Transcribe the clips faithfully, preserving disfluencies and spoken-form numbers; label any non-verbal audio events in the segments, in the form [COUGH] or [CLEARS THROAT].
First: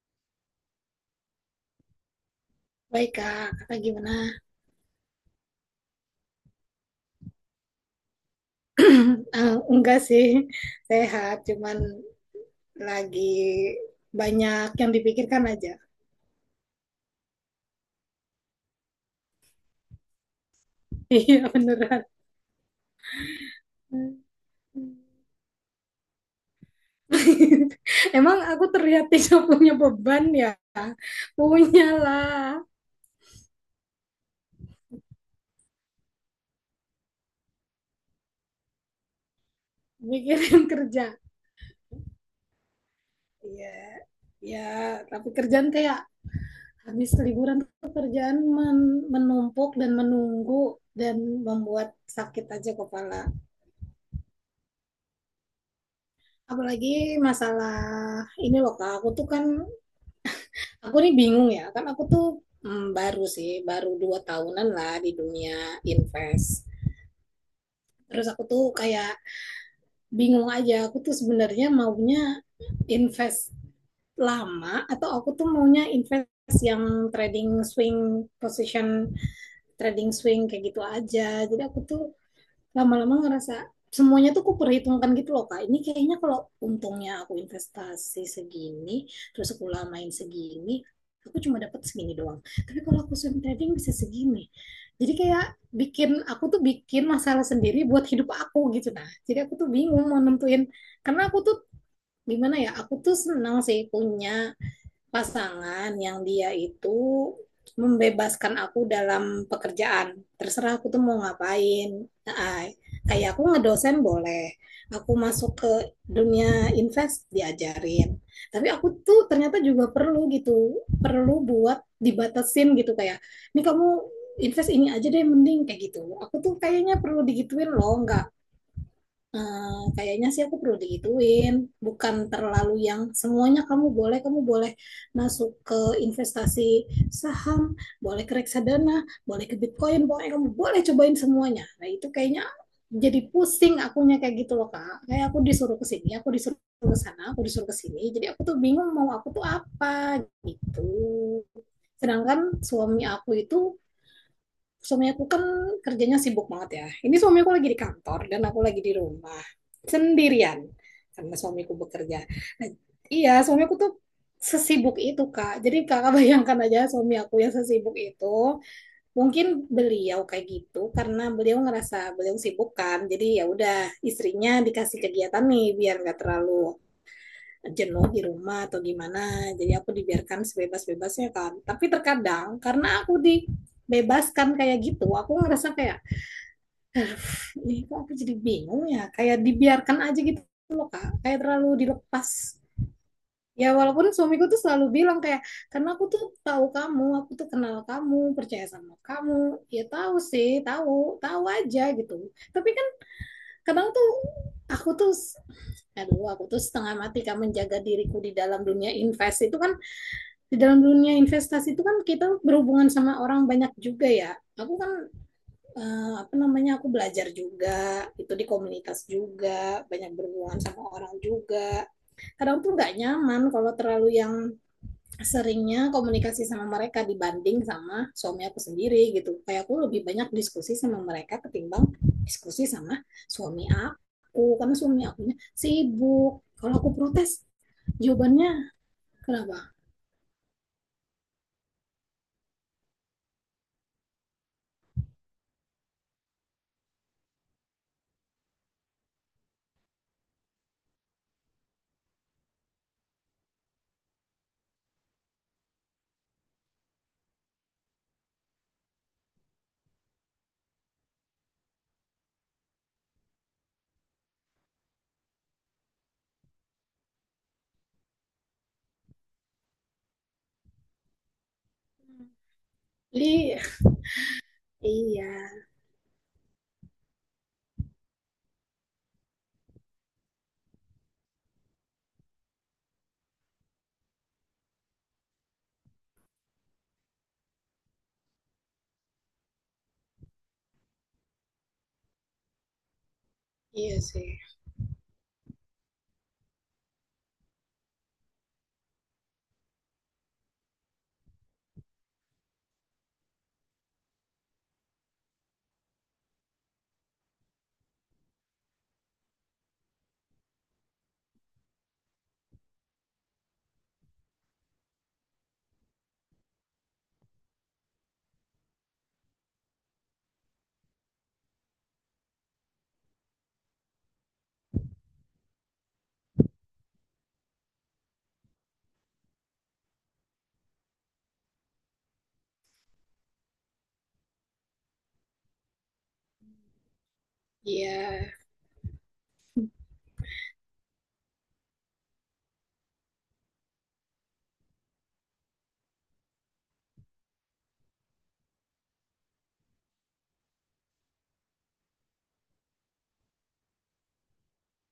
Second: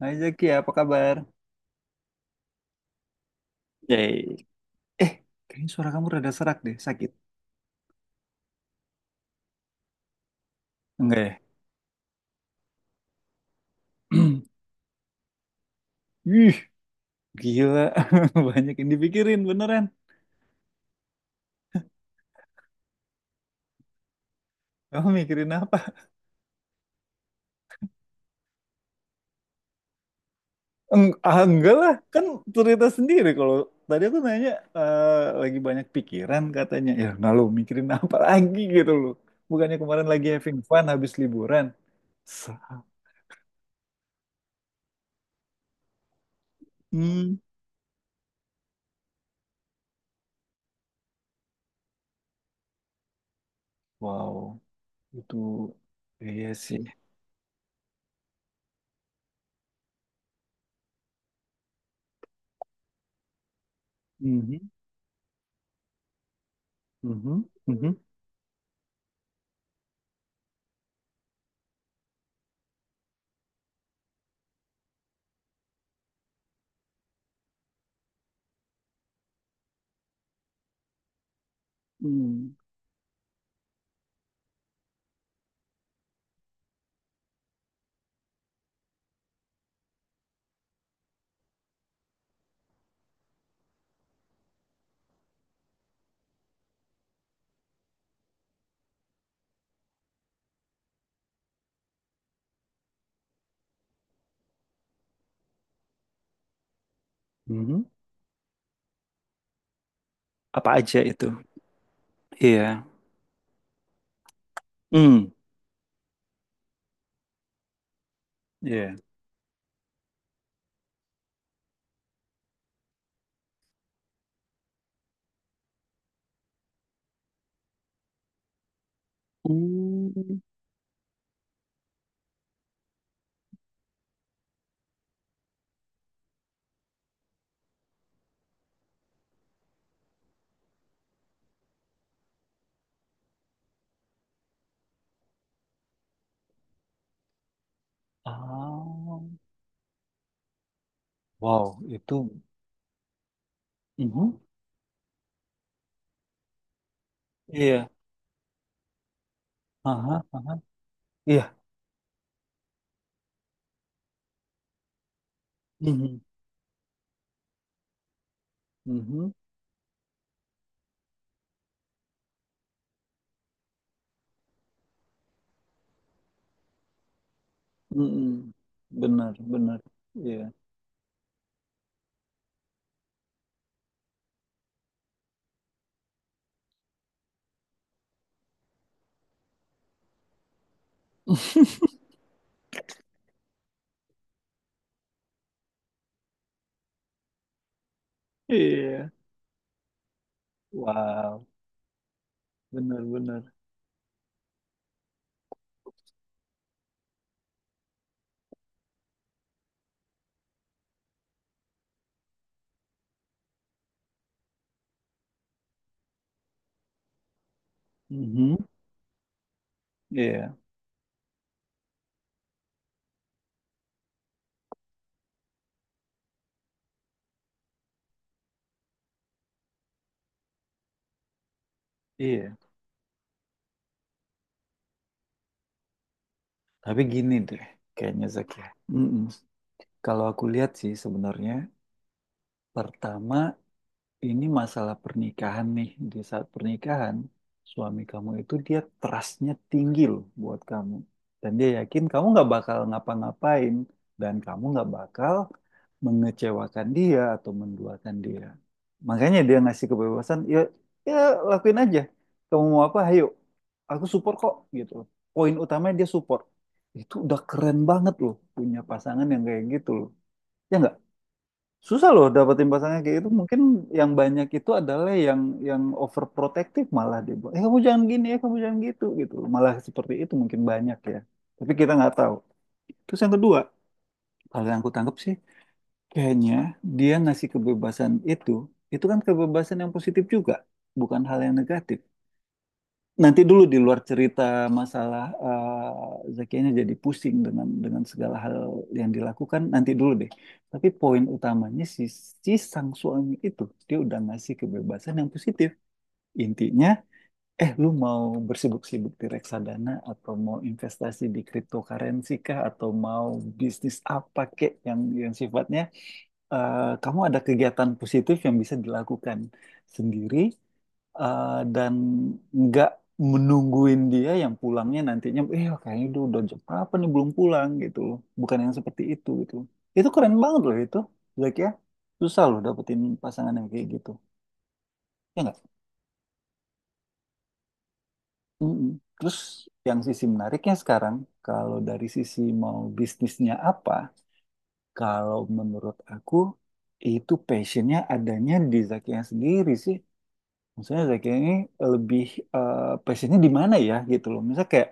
Hai Zaki, apa kabar? Baik kak, kakak gimana? Yay. Eh, kayaknya suara kamu rada serak deh, sakit. [CLEARS THROAT] Eh, enggak sih, Enggak ya? sehat. Cuman lagi [CLEARS THROAT] banyak yang dipikirkan aja. [LAUGHS] Ih, gila. [LAUGHS] Banyak yang dipikirin, beneran. Iya beneran. Kamu mikirin apa? [LAUGHS] Emang aku terlihat tidak punya beban ya? Eng- ah, enggak Punya lah, kan lah, cerita sendiri. Kalau tadi aku nanya, eh, lagi banyak pikiran katanya. Ya, nah lo mikirin apa [LAUGHS] lagi gitu loh. Bukannya kemarin lagi having mikirin fun habis kerja. liburan. Sa- Iya, ya. Tapi kerjaan kayak habis Hmm, liburan tuh kerjaan men- menumpuk dan menunggu dan membuat sakit aja kepala. wow, itu iya sih. Apalagi masalah ini loh Kak, aku tuh kan aku nih bingung ya, kan aku tuh mm, baru sih, baru dua Mhm, tahunan lah di dunia invest. mhm, mhm, Terus aku tuh kayak bingung aja, aku tuh sebenarnya maunya invest lama atau aku tuh maunya invest yang trading swing position, trading swing kayak gitu aja. Jadi aku tuh mhm, lama-lama ngerasa semuanya tuh aku perhitungkan gitu loh Kak. Ini kayaknya kalau untungnya aku investasi segini, terus aku lamain segini, aku cuma dapat segini doang. Tapi kalau aku swing trading bisa segini. Jadi kayak bikin aku tuh bikin masalah sendiri buat hidup aku gitu nah. Jadi aku tuh bingung mau nentuin karena aku tuh gimana ya, aku tuh senang sih punya pasangan yang dia itu mhm. membebaskan aku dalam pekerjaan. Apa Terserah aku aja tuh mau itu? ngapain. Nah, Iya. kayak aku ngedosen boleh. Aku Hmm. masuk ke dunia invest diajarin. Tapi aku Iya. tuh ternyata juga perlu gitu. Perlu buat dibatasin gitu kayak, ini kamu invest ini aja deh mending kayak gitu. Aku tuh kayaknya perlu digituin loh, nggak. Eh, kayaknya Hmm. sih aku perlu digituin, bukan terlalu yang semuanya kamu boleh, kamu boleh masuk ke investasi saham, boleh ke reksadana, boleh ke Bitcoin, boleh kamu boleh cobain semuanya. Nah, itu kayaknya jadi pusing akunya kayak gitu loh, Kak. Kayak aku disuruh ke sini, aku disuruh ke sana, aku disuruh ke sini. Jadi aku tuh bingung mau Ah. aku tuh apa gitu. Wow, itu. Sedangkan suami aku itu Mhm. suami aku kan kerjanya sibuk banget ya. Ini suami aku lagi di Iya. kantor dan aku lagi di rumah Aha, aha. sendirian karena Iya. suamiku bekerja. Nah, iya, suami aku tuh sesibuk itu, Kak. Jadi Kakak [LAUGHS] Mhm. bayangkan aja suami aku yang sesibuk itu. Mhm. Mungkin beliau kayak gitu karena beliau ngerasa beliau sibuk kan. Jadi ya udah istrinya dikasih kegiatan nih biar nggak terlalu jenuh di Mhm. rumah atau Benar, gimana. Jadi benar. aku Iya. dibiarkan sebebas-bebasnya kan. Tapi terkadang karena aku dibebaskan kayak gitu, aku ngerasa kayak, ini kok aku jadi bingung ya. Kayak dibiarkan aja gitu loh Kak. Kayak terlalu dilepas. Ya walaupun suamiku tuh selalu bilang kayak, karena aku tuh tahu kamu, aku tuh kenal kamu, percaya sama Iya. kamu. Ya tahu sih, tahu, tahu Wow, aja gitu. Tapi kan benar, benar. kadang tuh aku tuh aduh, aku tuh setengah mati kan menjaga diriku di dalam dunia invest itu kan, di dalam dunia investasi itu kan kita berhubungan sama orang banyak juga ya. Aku kan eh, apa namanya, aku belajar juga itu di Mhm. komunitas juga, banyak Iya, berhubungan sama orang juga. Kadang tuh nggak nyaman kalau terlalu yang seringnya komunikasi sama mereka dibanding sama suami aku sendiri gitu. Kayak aku lebih banyak diskusi sama mereka ketimbang iya. diskusi sama suami aku karena suami akunya sibuk. Kalau aku Tapi gini protes deh, kayaknya Zak ya. jawabannya Mm-mm. kenapa? Kalau aku lihat sih sebenarnya pertama. Ini masalah pernikahan nih. Di saat pernikahan, suami kamu itu dia trustnya tinggi loh buat kamu. Dan dia yakin kamu nggak bakal ngapa-ngapain. Dan kamu nggak bakal mengecewakan dia atau menduakan dia. Makanya dia ngasih kebebasan, ya, ya lakuin aja. Kamu mau apa, ayo. Aku support kok, gitu loh. Poin utamanya dia support. Itu udah keren banget loh punya pasangan yang kayak gitu loh. Ya nggak? Susah loh dapetin pasangan kayak gitu. Li, Mungkin yang banyak itu adalah iya. yang yang overprotective malah dia buat. Eh kamu jangan gini, eh kamu jangan gitu gitu. Malah seperti itu mungkin banyak ya. Tapi kita nggak tahu. Terus yang kedua, kalau yang aku tangkap sih, kayaknya dia ngasih kebebasan itu, itu kan kebebasan yang positif juga, bukan hal yang negatif. Nanti dulu, di Iya luar sih. cerita masalah eh, Zakianya jadi pusing dengan dengan segala hal yang dilakukan, nanti dulu deh. Tapi poin utamanya si, si sang suami itu dia udah ngasih kebebasan yang positif. Intinya, eh lu mau bersibuk-sibuk di reksadana atau mau investasi di cryptocurrency kah atau mau bisnis apa kek yang yang sifatnya eh, kamu ada kegiatan positif yang bisa dilakukan sendiri, eh, dan nggak menungguin dia yang pulangnya nantinya, eh kayaknya udah udah jam berapa nih belum pulang, gitu loh, bukan yang seperti itu gitu. Itu keren banget loh itu, Zack ya. Susah loh dapetin pasangan yang kayak gitu, ya nggak? Iya. Mm-mm. Terus yang sisi menariknya sekarang, kalau dari sisi mau bisnisnya apa, kalau menurut aku itu passionnya adanya di Zakinya sendiri sih. Misalnya Zakinya ini lebih eh, passionnya di mana ya gitu loh, misalnya kayak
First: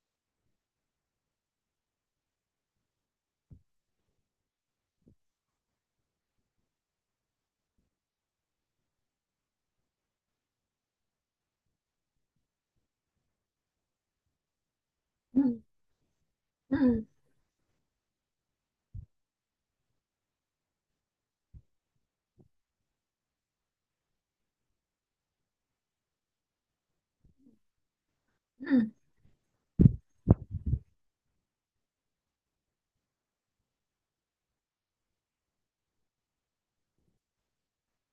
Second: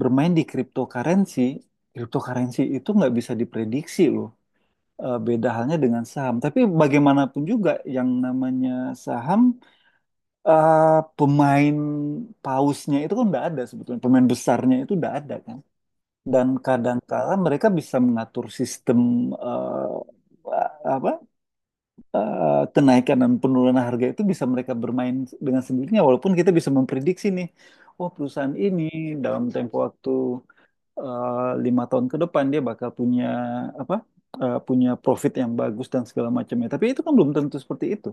bermain di cryptocurrency, cryptocurrency itu nggak bisa diprediksi loh. Eh, beda halnya dengan saham. Tapi bagaimanapun juga yang namanya saham, eh, pemain pausnya itu kan nggak ada sebetulnya. Pemain besarnya itu nggak ada kan. Hmm, Dan hmm, kadang-kala mereka bisa mengatur sistem, eh, apa eh, kenaikan dan penurunan harga itu bisa mereka bermain dengan sendirinya. Walaupun kita bisa memprediksi nih, oh perusahaan ini hmm, dalam tempo waktu eh, lima tahun ke depan dia bakal punya apa eh, punya profit yang bagus dan segala macamnya. Tapi itu kan belum tentu seperti itu.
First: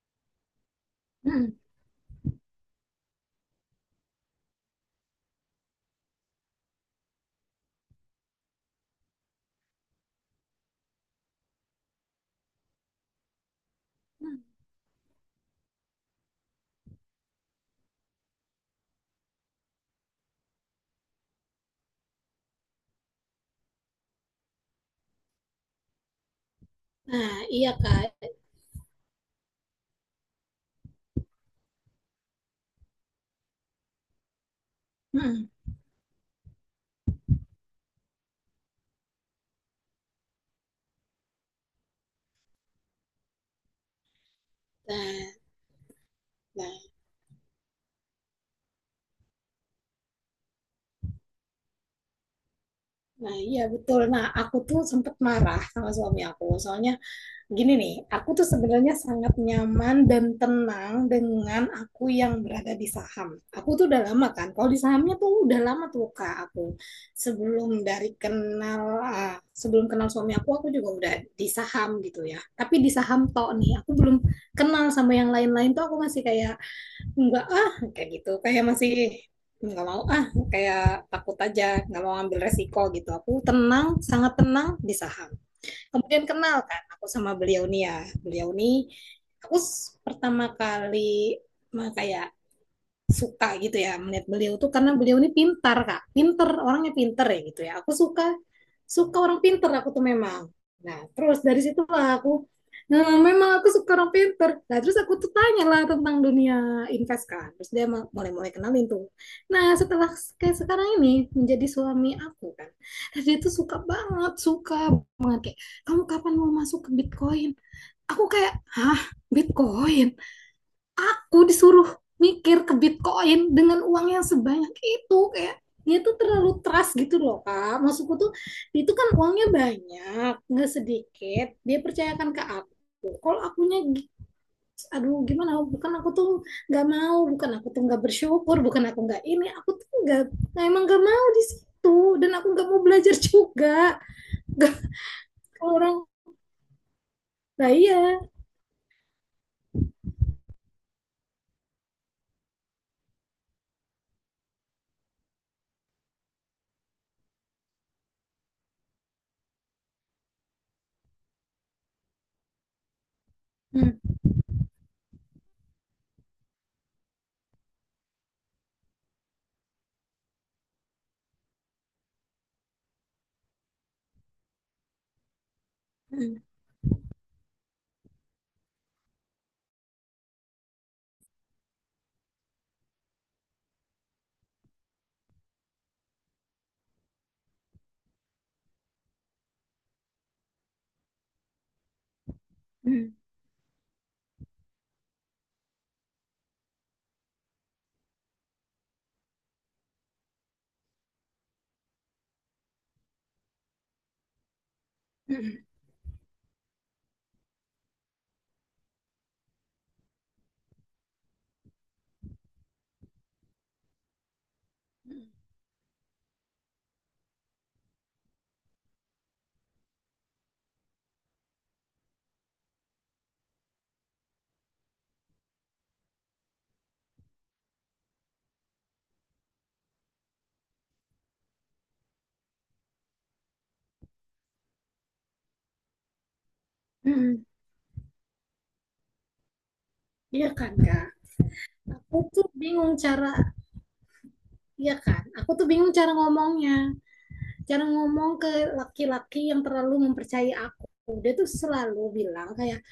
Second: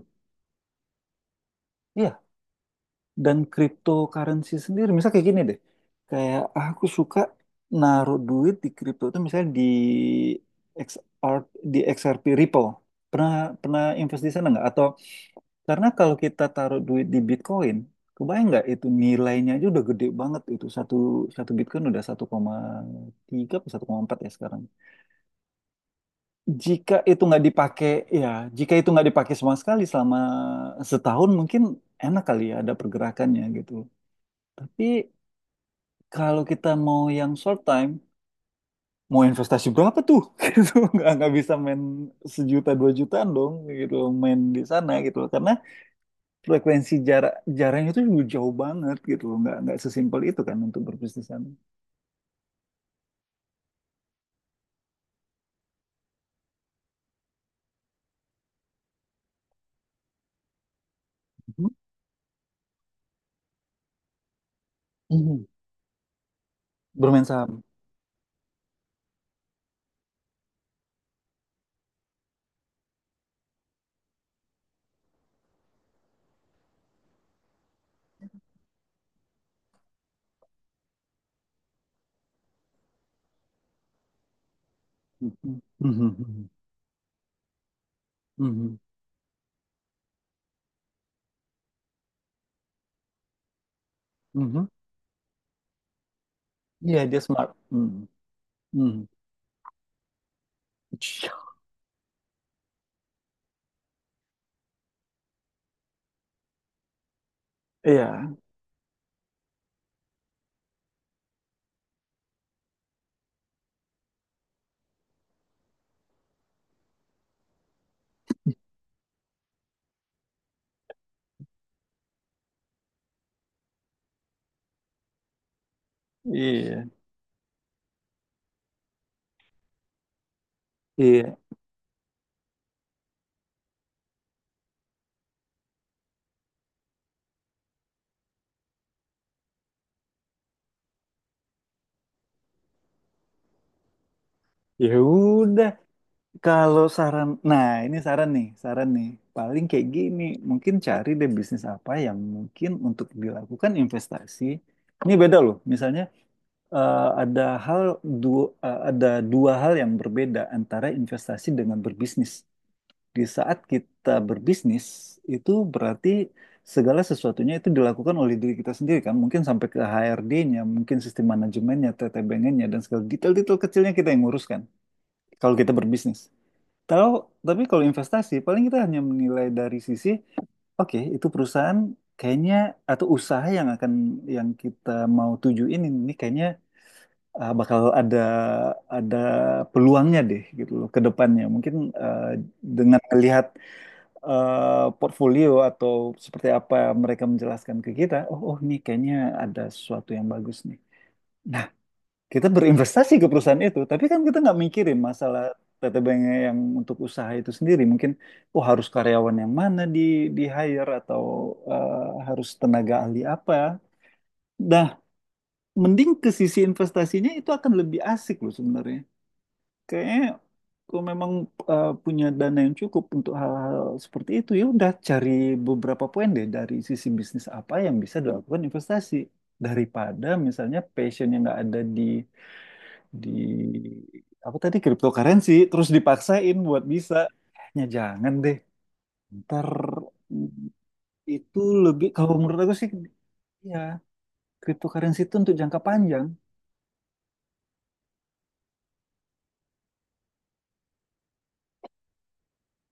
hmm, Iya. Dan cryptocurrency sendiri, misalnya kayak gini deh, kayak, "Ah, aku suka naruh duit di kripto itu misalnya di X R, di X R P Ripple. Pernah pernah invest di sana hmm. nggak? Atau karena kalau kita taruh duit di Bitcoin, kebayang nggak itu nilainya aja udah gede banget, itu satu satu Bitcoin udah satu koma tiga atau satu koma empat ya sekarang. Jika itu Nah, nggak iya dipakai, Kak. ya, jika itu nggak dipakai sama sekali selama setahun, mungkin enak kali ya ada pergerakannya gitu. Tapi Hmm. kalau kita mau yang short time, mau investasi berapa tuh? [LAUGHS] Gitu, nggak nggak bisa main sejuta dua jutaan dong, gitu main di sana Nah, gitu. Karena nah, frekuensi jarak jaraknya itu juga jauh banget gitu, nggak nggak sesimpel itu kan untuk berbisnis di sana. nah, iya betul. Nah, aku tuh sempet marah sama suami aku. Soalnya gini nih, aku tuh sebenarnya sangat nyaman dan tenang dengan Mhm. aku yang berada di saham. Aku tuh udah lama kan, kalau di sahamnya tuh Mhm. udah lama tuh Kak aku. Bermain saham. Sebelum dari kenal, ah, sebelum kenal suami aku, aku juga udah di saham gitu ya. Tapi di saham tok nih, aku belum kenal sama yang lain-lain, tuh aku masih kayak, enggak ah, kayak gitu. Kayak masih nggak mau ah, kayak takut aja, nggak mau ambil resiko gitu. Aku tenang, sangat tenang di saham. Mhm. Kemudian Mhm. kenal kan aku sama beliau nih ya. Beliau nih, Mhm. aku pertama kali mah kayak suka gitu ya melihat Mhm. beliau Mhm. tuh, karena beliau ini pintar Kak, pinter orangnya, Iya dia pinter ya smart. gitu ya, aku suka. Mhm. Mhm. Suka orang pinter aku tuh, memang. Nah, terus dari situ lah aku, nah memang aku suka orang pinter. Nah terus aku tuh tanya lah tentang dunia invest kan, terus dia Iya, mulai-mulai kenalin tuh. Nah setelah kayak sekarang ini menjadi suami aku kan, terus dia tuh suka banget, suka banget kayak, kamu kapan mau masuk ke Bitcoin? Aku kayak, hah, Bitcoin? Aku disuruh mikir ke Bitcoin dengan uang yang sebanyak itu, kayak dia tuh terlalu iya, trust gitu loh Kak, maksudku tuh itu kan uangnya banyak, nggak iya. sedikit dia percayakan ke aku. Kalau akunya gi- aduh gimana, bukan aku tuh nggak mau, bukan aku tuh nggak bersyukur, bukan aku nggak ini, aku tuh nggak. Nah, emang nggak mau di situ dan aku nggak mau belajar juga. Nggak, Ya udah, orang kalau saran, nah nah ini iya. saran nih, saran nih. Paling kayak gini, mungkin cari deh bisnis apa yang mungkin untuk dilakukan investasi. Ini beda loh, misalnya eh, ada hal dua, eh, ada dua hal yang berbeda antara investasi dengan berbisnis. Di saat kita Hmm, berbisnis, itu berarti segala sesuatunya itu dilakukan oleh diri kita sendiri kan. Mungkin sampai ke H R D-nya, mungkin sistem manajemennya, T T B N-nya, dan segala detail-detail kecilnya kita yang nguruskan kalau kita berbisnis. hmm, Kalau, tapi kalau investasi, paling kita hanya menilai dari sisi, oke, itu perusahaan kayaknya, atau usaha yang akan, yang kita mau tuju ini, ini kayaknya eh, bakal ada ada peluangnya deh gitu loh ke depannya. Mungkin eh, dengan hmm, melihat eh, portfolio atau seperti apa mereka menjelaskan ke kita, oh, oh nih kayaknya ada sesuatu yang bagus nih. Nah, kita berinvestasi ke perusahaan itu, tapi kan kita nggak mikirin hmm, masalah hmm, T T B-nya yang untuk usaha itu sendiri. Mungkin, oh harus karyawan yang mana di di hire atau eh, harus tenaga ahli apa. Nah, hmm. mending ke sisi investasinya itu akan lebih asik loh sebenarnya. Kayaknya kalau memang eh, punya dana yang cukup untuk hal-hal seperti itu, ya udah cari beberapa poin deh dari sisi bisnis apa yang bisa dilakukan investasi, daripada misalnya passion yang nggak ada di di apa tadi cryptocurrency terus dipaksain buat bisa, Hmm. ya jangan deh. Ntar Iya mm, kan Kak, itu lebih aku kalau tuh menurut aku sih bingung cara, ya, ya cryptocurrency kan itu aku untuk tuh jangka bingung cara panjang. ngomongnya, cara ngomong ke laki-laki yang terlalu mempercayai aku. Dia tuh selalu bilang kayak,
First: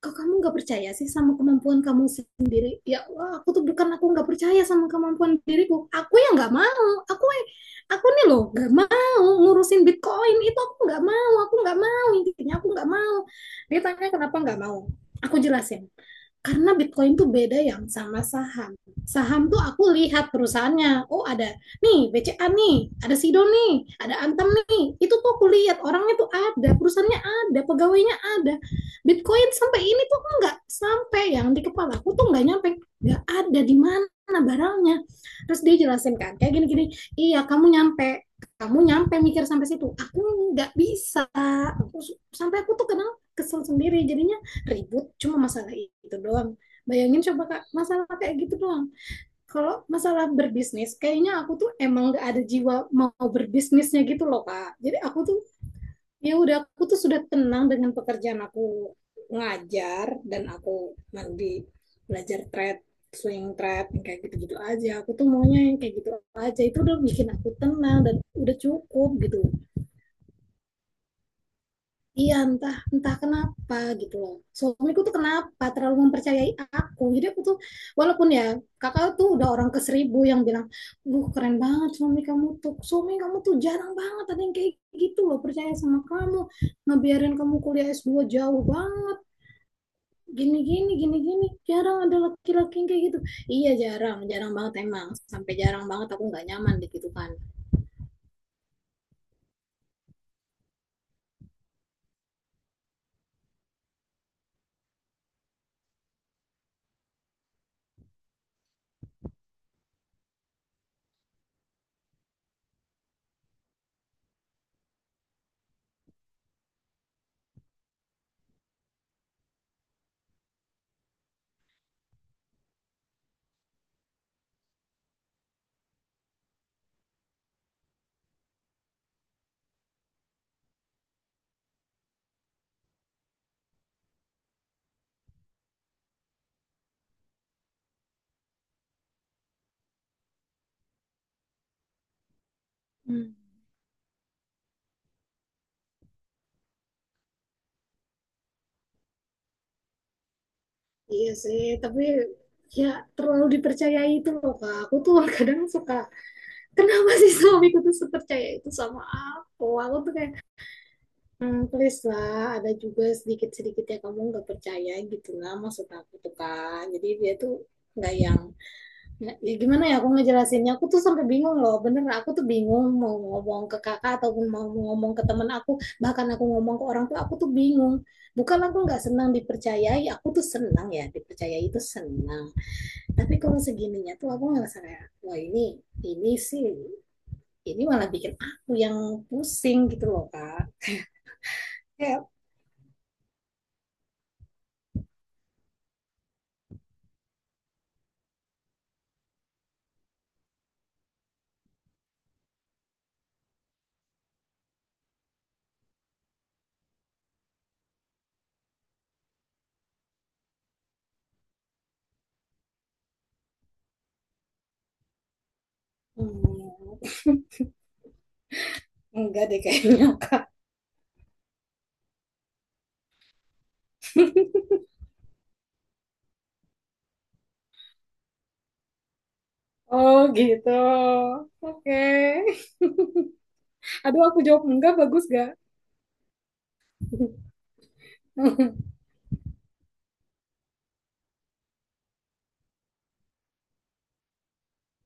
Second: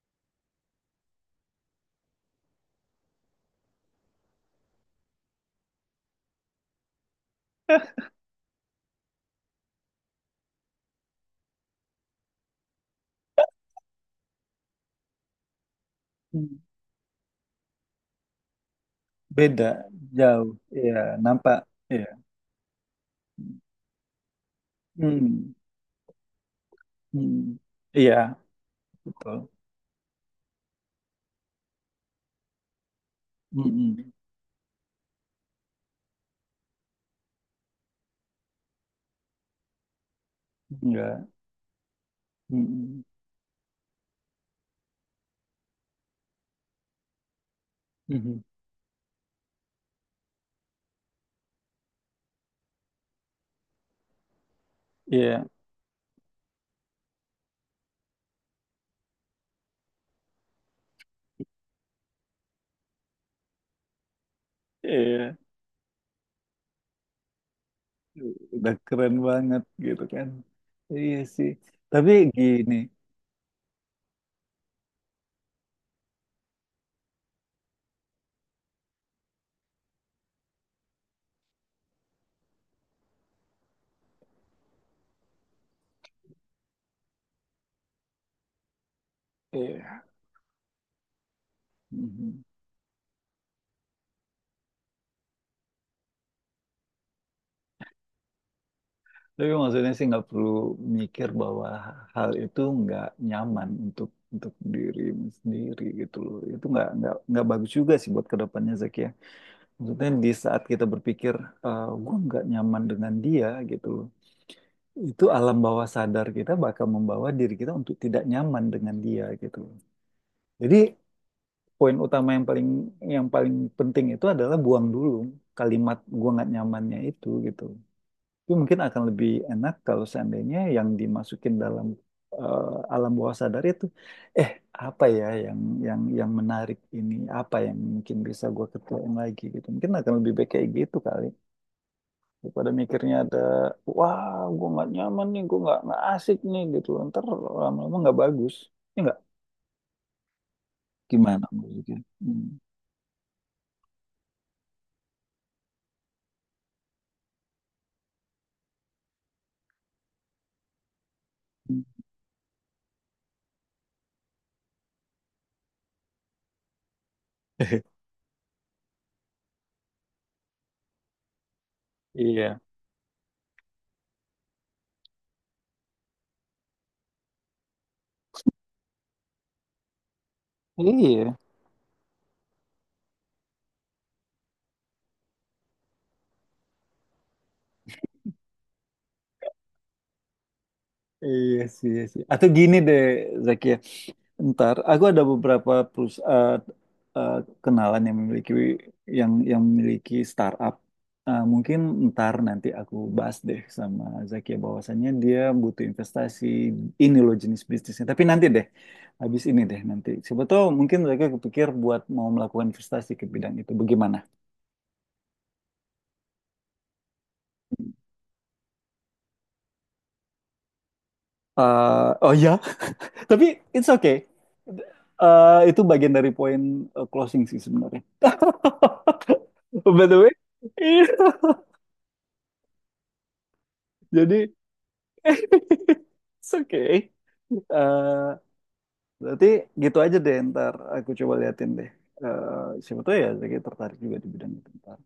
kok kamu nggak percaya sih sama kemampuan kamu sendiri? Ya Allah, aku tuh bukan aku nggak percaya sama kemampuan diriku, aku yang nggak mau. Aku aku nih loh nggak mau ngurusin Bitcoin itu, aku nggak mau, aku nggak mau, intinya aku nggak mau. Dia tanya kenapa nggak mau, aku jelasin Hmm. karena Bitcoin tuh beda yang sama saham. Saham tuh Beda aku lihat jauh ya perusahaannya. Oh ada nampak nih ya. B C A nih, ada Sido nih, ada Antam nih. Itu tuh aku Hmm. lihat orangnya tuh ada, perusahaannya Hmm. ada, Iya, pegawainya ada. betul. Bitcoin sampai ini tuh enggak sampai yang di kepala aku, tuh enggak nyampe, enggak ada di Mm-mm. mana barangnya. Terus dia jelasin kan kayak gini-gini. Iya kamu nyampe, kamu nyampe mikir sampai situ aku nggak Enggak. bisa. Aku sampai aku tuh Mm-mm. kenal kesel sendiri jadinya, ribut cuma masalah itu doang. Bayangin coba Kak, masalah kayak Mhm. gitu doang. Kalau masalah berbisnis, kayaknya aku tuh emang gak ada jiwa mau berbisnisnya gitu loh Kak. Jadi aku tuh, Iya, ya udah aku tuh sudah tenang dengan pekerjaan aku ngajar, dan aku nanti belajar trade swing trade yang kayak gitu-gitu aja, aku tuh iya. maunya yang kayak gitu aja, itu udah bikin aku tenang dan udah Udah cukup keren gitu. banget gitu kan. Iya sih. Tapi Iya, gini, entah entah kenapa gitu loh. Suamiku tuh kenapa terlalu mempercayai aku. Jadi aku tuh walaupun ya, kakak tuh udah orang ke seribu yang bilang, "Duh, keren banget suami kamu tuh. Suami kamu tuh jarang banget ada yang kayak gitu loh percaya sama kamu. Ngebiarin kamu kuliah s dua jauh banget. iya. Gini gini gini gini. Jarang ada Mhm. laki-laki yang kayak gitu." Iya, jarang, jarang banget emang. Sampai jarang banget aku nggak nyaman di gitu kan. Tapi maksudnya sih nggak perlu mikir bahwa hal itu nggak nyaman untuk untuk dirimu sendiri gitu loh. Itu nggak nggak nggak bagus juga sih buat kedepannya Zaki ya. Maksudnya di saat kita berpikir, eh gue nggak nyaman dengan dia gitu loh, itu alam bawah sadar kita bakal membawa diri kita untuk tidak nyaman dengan dia gitu. Jadi poin utama yang paling yang paling penting itu adalah buang dulu kalimat gua nggak nyamannya itu gitu. Itu mungkin akan lebih enak kalau seandainya yang dimasukin dalam eh, alam bawah sadar itu eh apa ya yang yang yang menarik ini apa yang mungkin bisa gua ketuain lagi gitu. Mungkin akan lebih baik kayak gitu kali, daripada mikirnya Hmm. ada wah gue nggak nyaman nih, gue nggak nggak asik nih gitu, ntar lama-lama nggak bagus, ya nggak, Iya gimana sih, maksudnya. tapi Hmm. ya terlalu dipercayai itu loh Kak. Aku tuh [LAUGHS] kadang suka, kenapa sih suamiku tuh sepercaya itu sama aku? Aku tuh kayak, hmm, please lah, ada juga sedikit-sedikit ya kamu nggak percaya gitu lah, maksud aku tuh Kak. Jadi dia tuh [LAUGHS] nggak yang, ya gimana ya aku ngejelasinnya, aku tuh sampai bingung loh, bener aku tuh Iya. bingung mau ngomong ke kakak ataupun mau ngomong ke teman aku, bahkan aku ngomong ke orang tuh aku tuh bingung. Bukan aku nggak senang dipercayai, aku tuh senang ya, iya dipercayai itu senang. Tapi kalau segininya tuh aku ngerasa kayak, wah ini, ini sih, ini malah bikin aku yang pusing gitu loh, Kak. iya sih iya Kayak, sih atau gini deh Zaki ya. Ntar, aku ada beberapa perus- eh, eh, kenalan yang memiliki yang yang memiliki startup. Eh, mungkin ntar nanti aku bahas deh sama Zakia bahwasannya dia butuh investasi ini loh jenis bisnisnya. Tapi nanti deh, habis ini deh nanti. Siapa tahu mungkin mereka kepikir buat mau melakukan investasi ke bidang itu. Bagaimana? hmm, enggak deh kayaknya, [LAUGHS] Kak. Eh, oh ya, [LAUGHS] tapi it's okay. Eh, itu bagian dari poin eh, closing sih sebenarnya. [LAUGHS] By the Oh way, gitu, iya. oke. Okay. Aduh, Jadi aku jawab enggak, bagus gak? [LAUGHS] it's okay. Eh, [LAUGHS] berarti gitu aja deh ntar aku coba liatin deh. Eh, siapa tahu ya Zaki tertarik juga di bidang itu ntar.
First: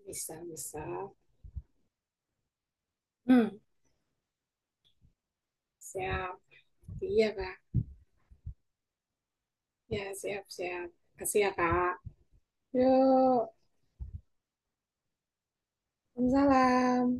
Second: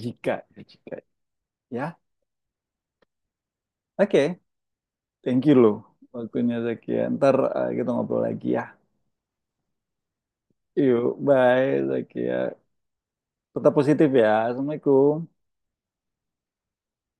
Jika, Bisa, bisa. jika ya. Hmm, Oke, thank you loh. siap. Waktunya Zaki ya. Iya, Ntar Kak. eh, kita ngobrol lagi ya. Ya, siap, siap. Yuk, Kasih ya, bye Kak. Zaki ya. Yuk, Tetap positif ya, assalamualaikum. salam.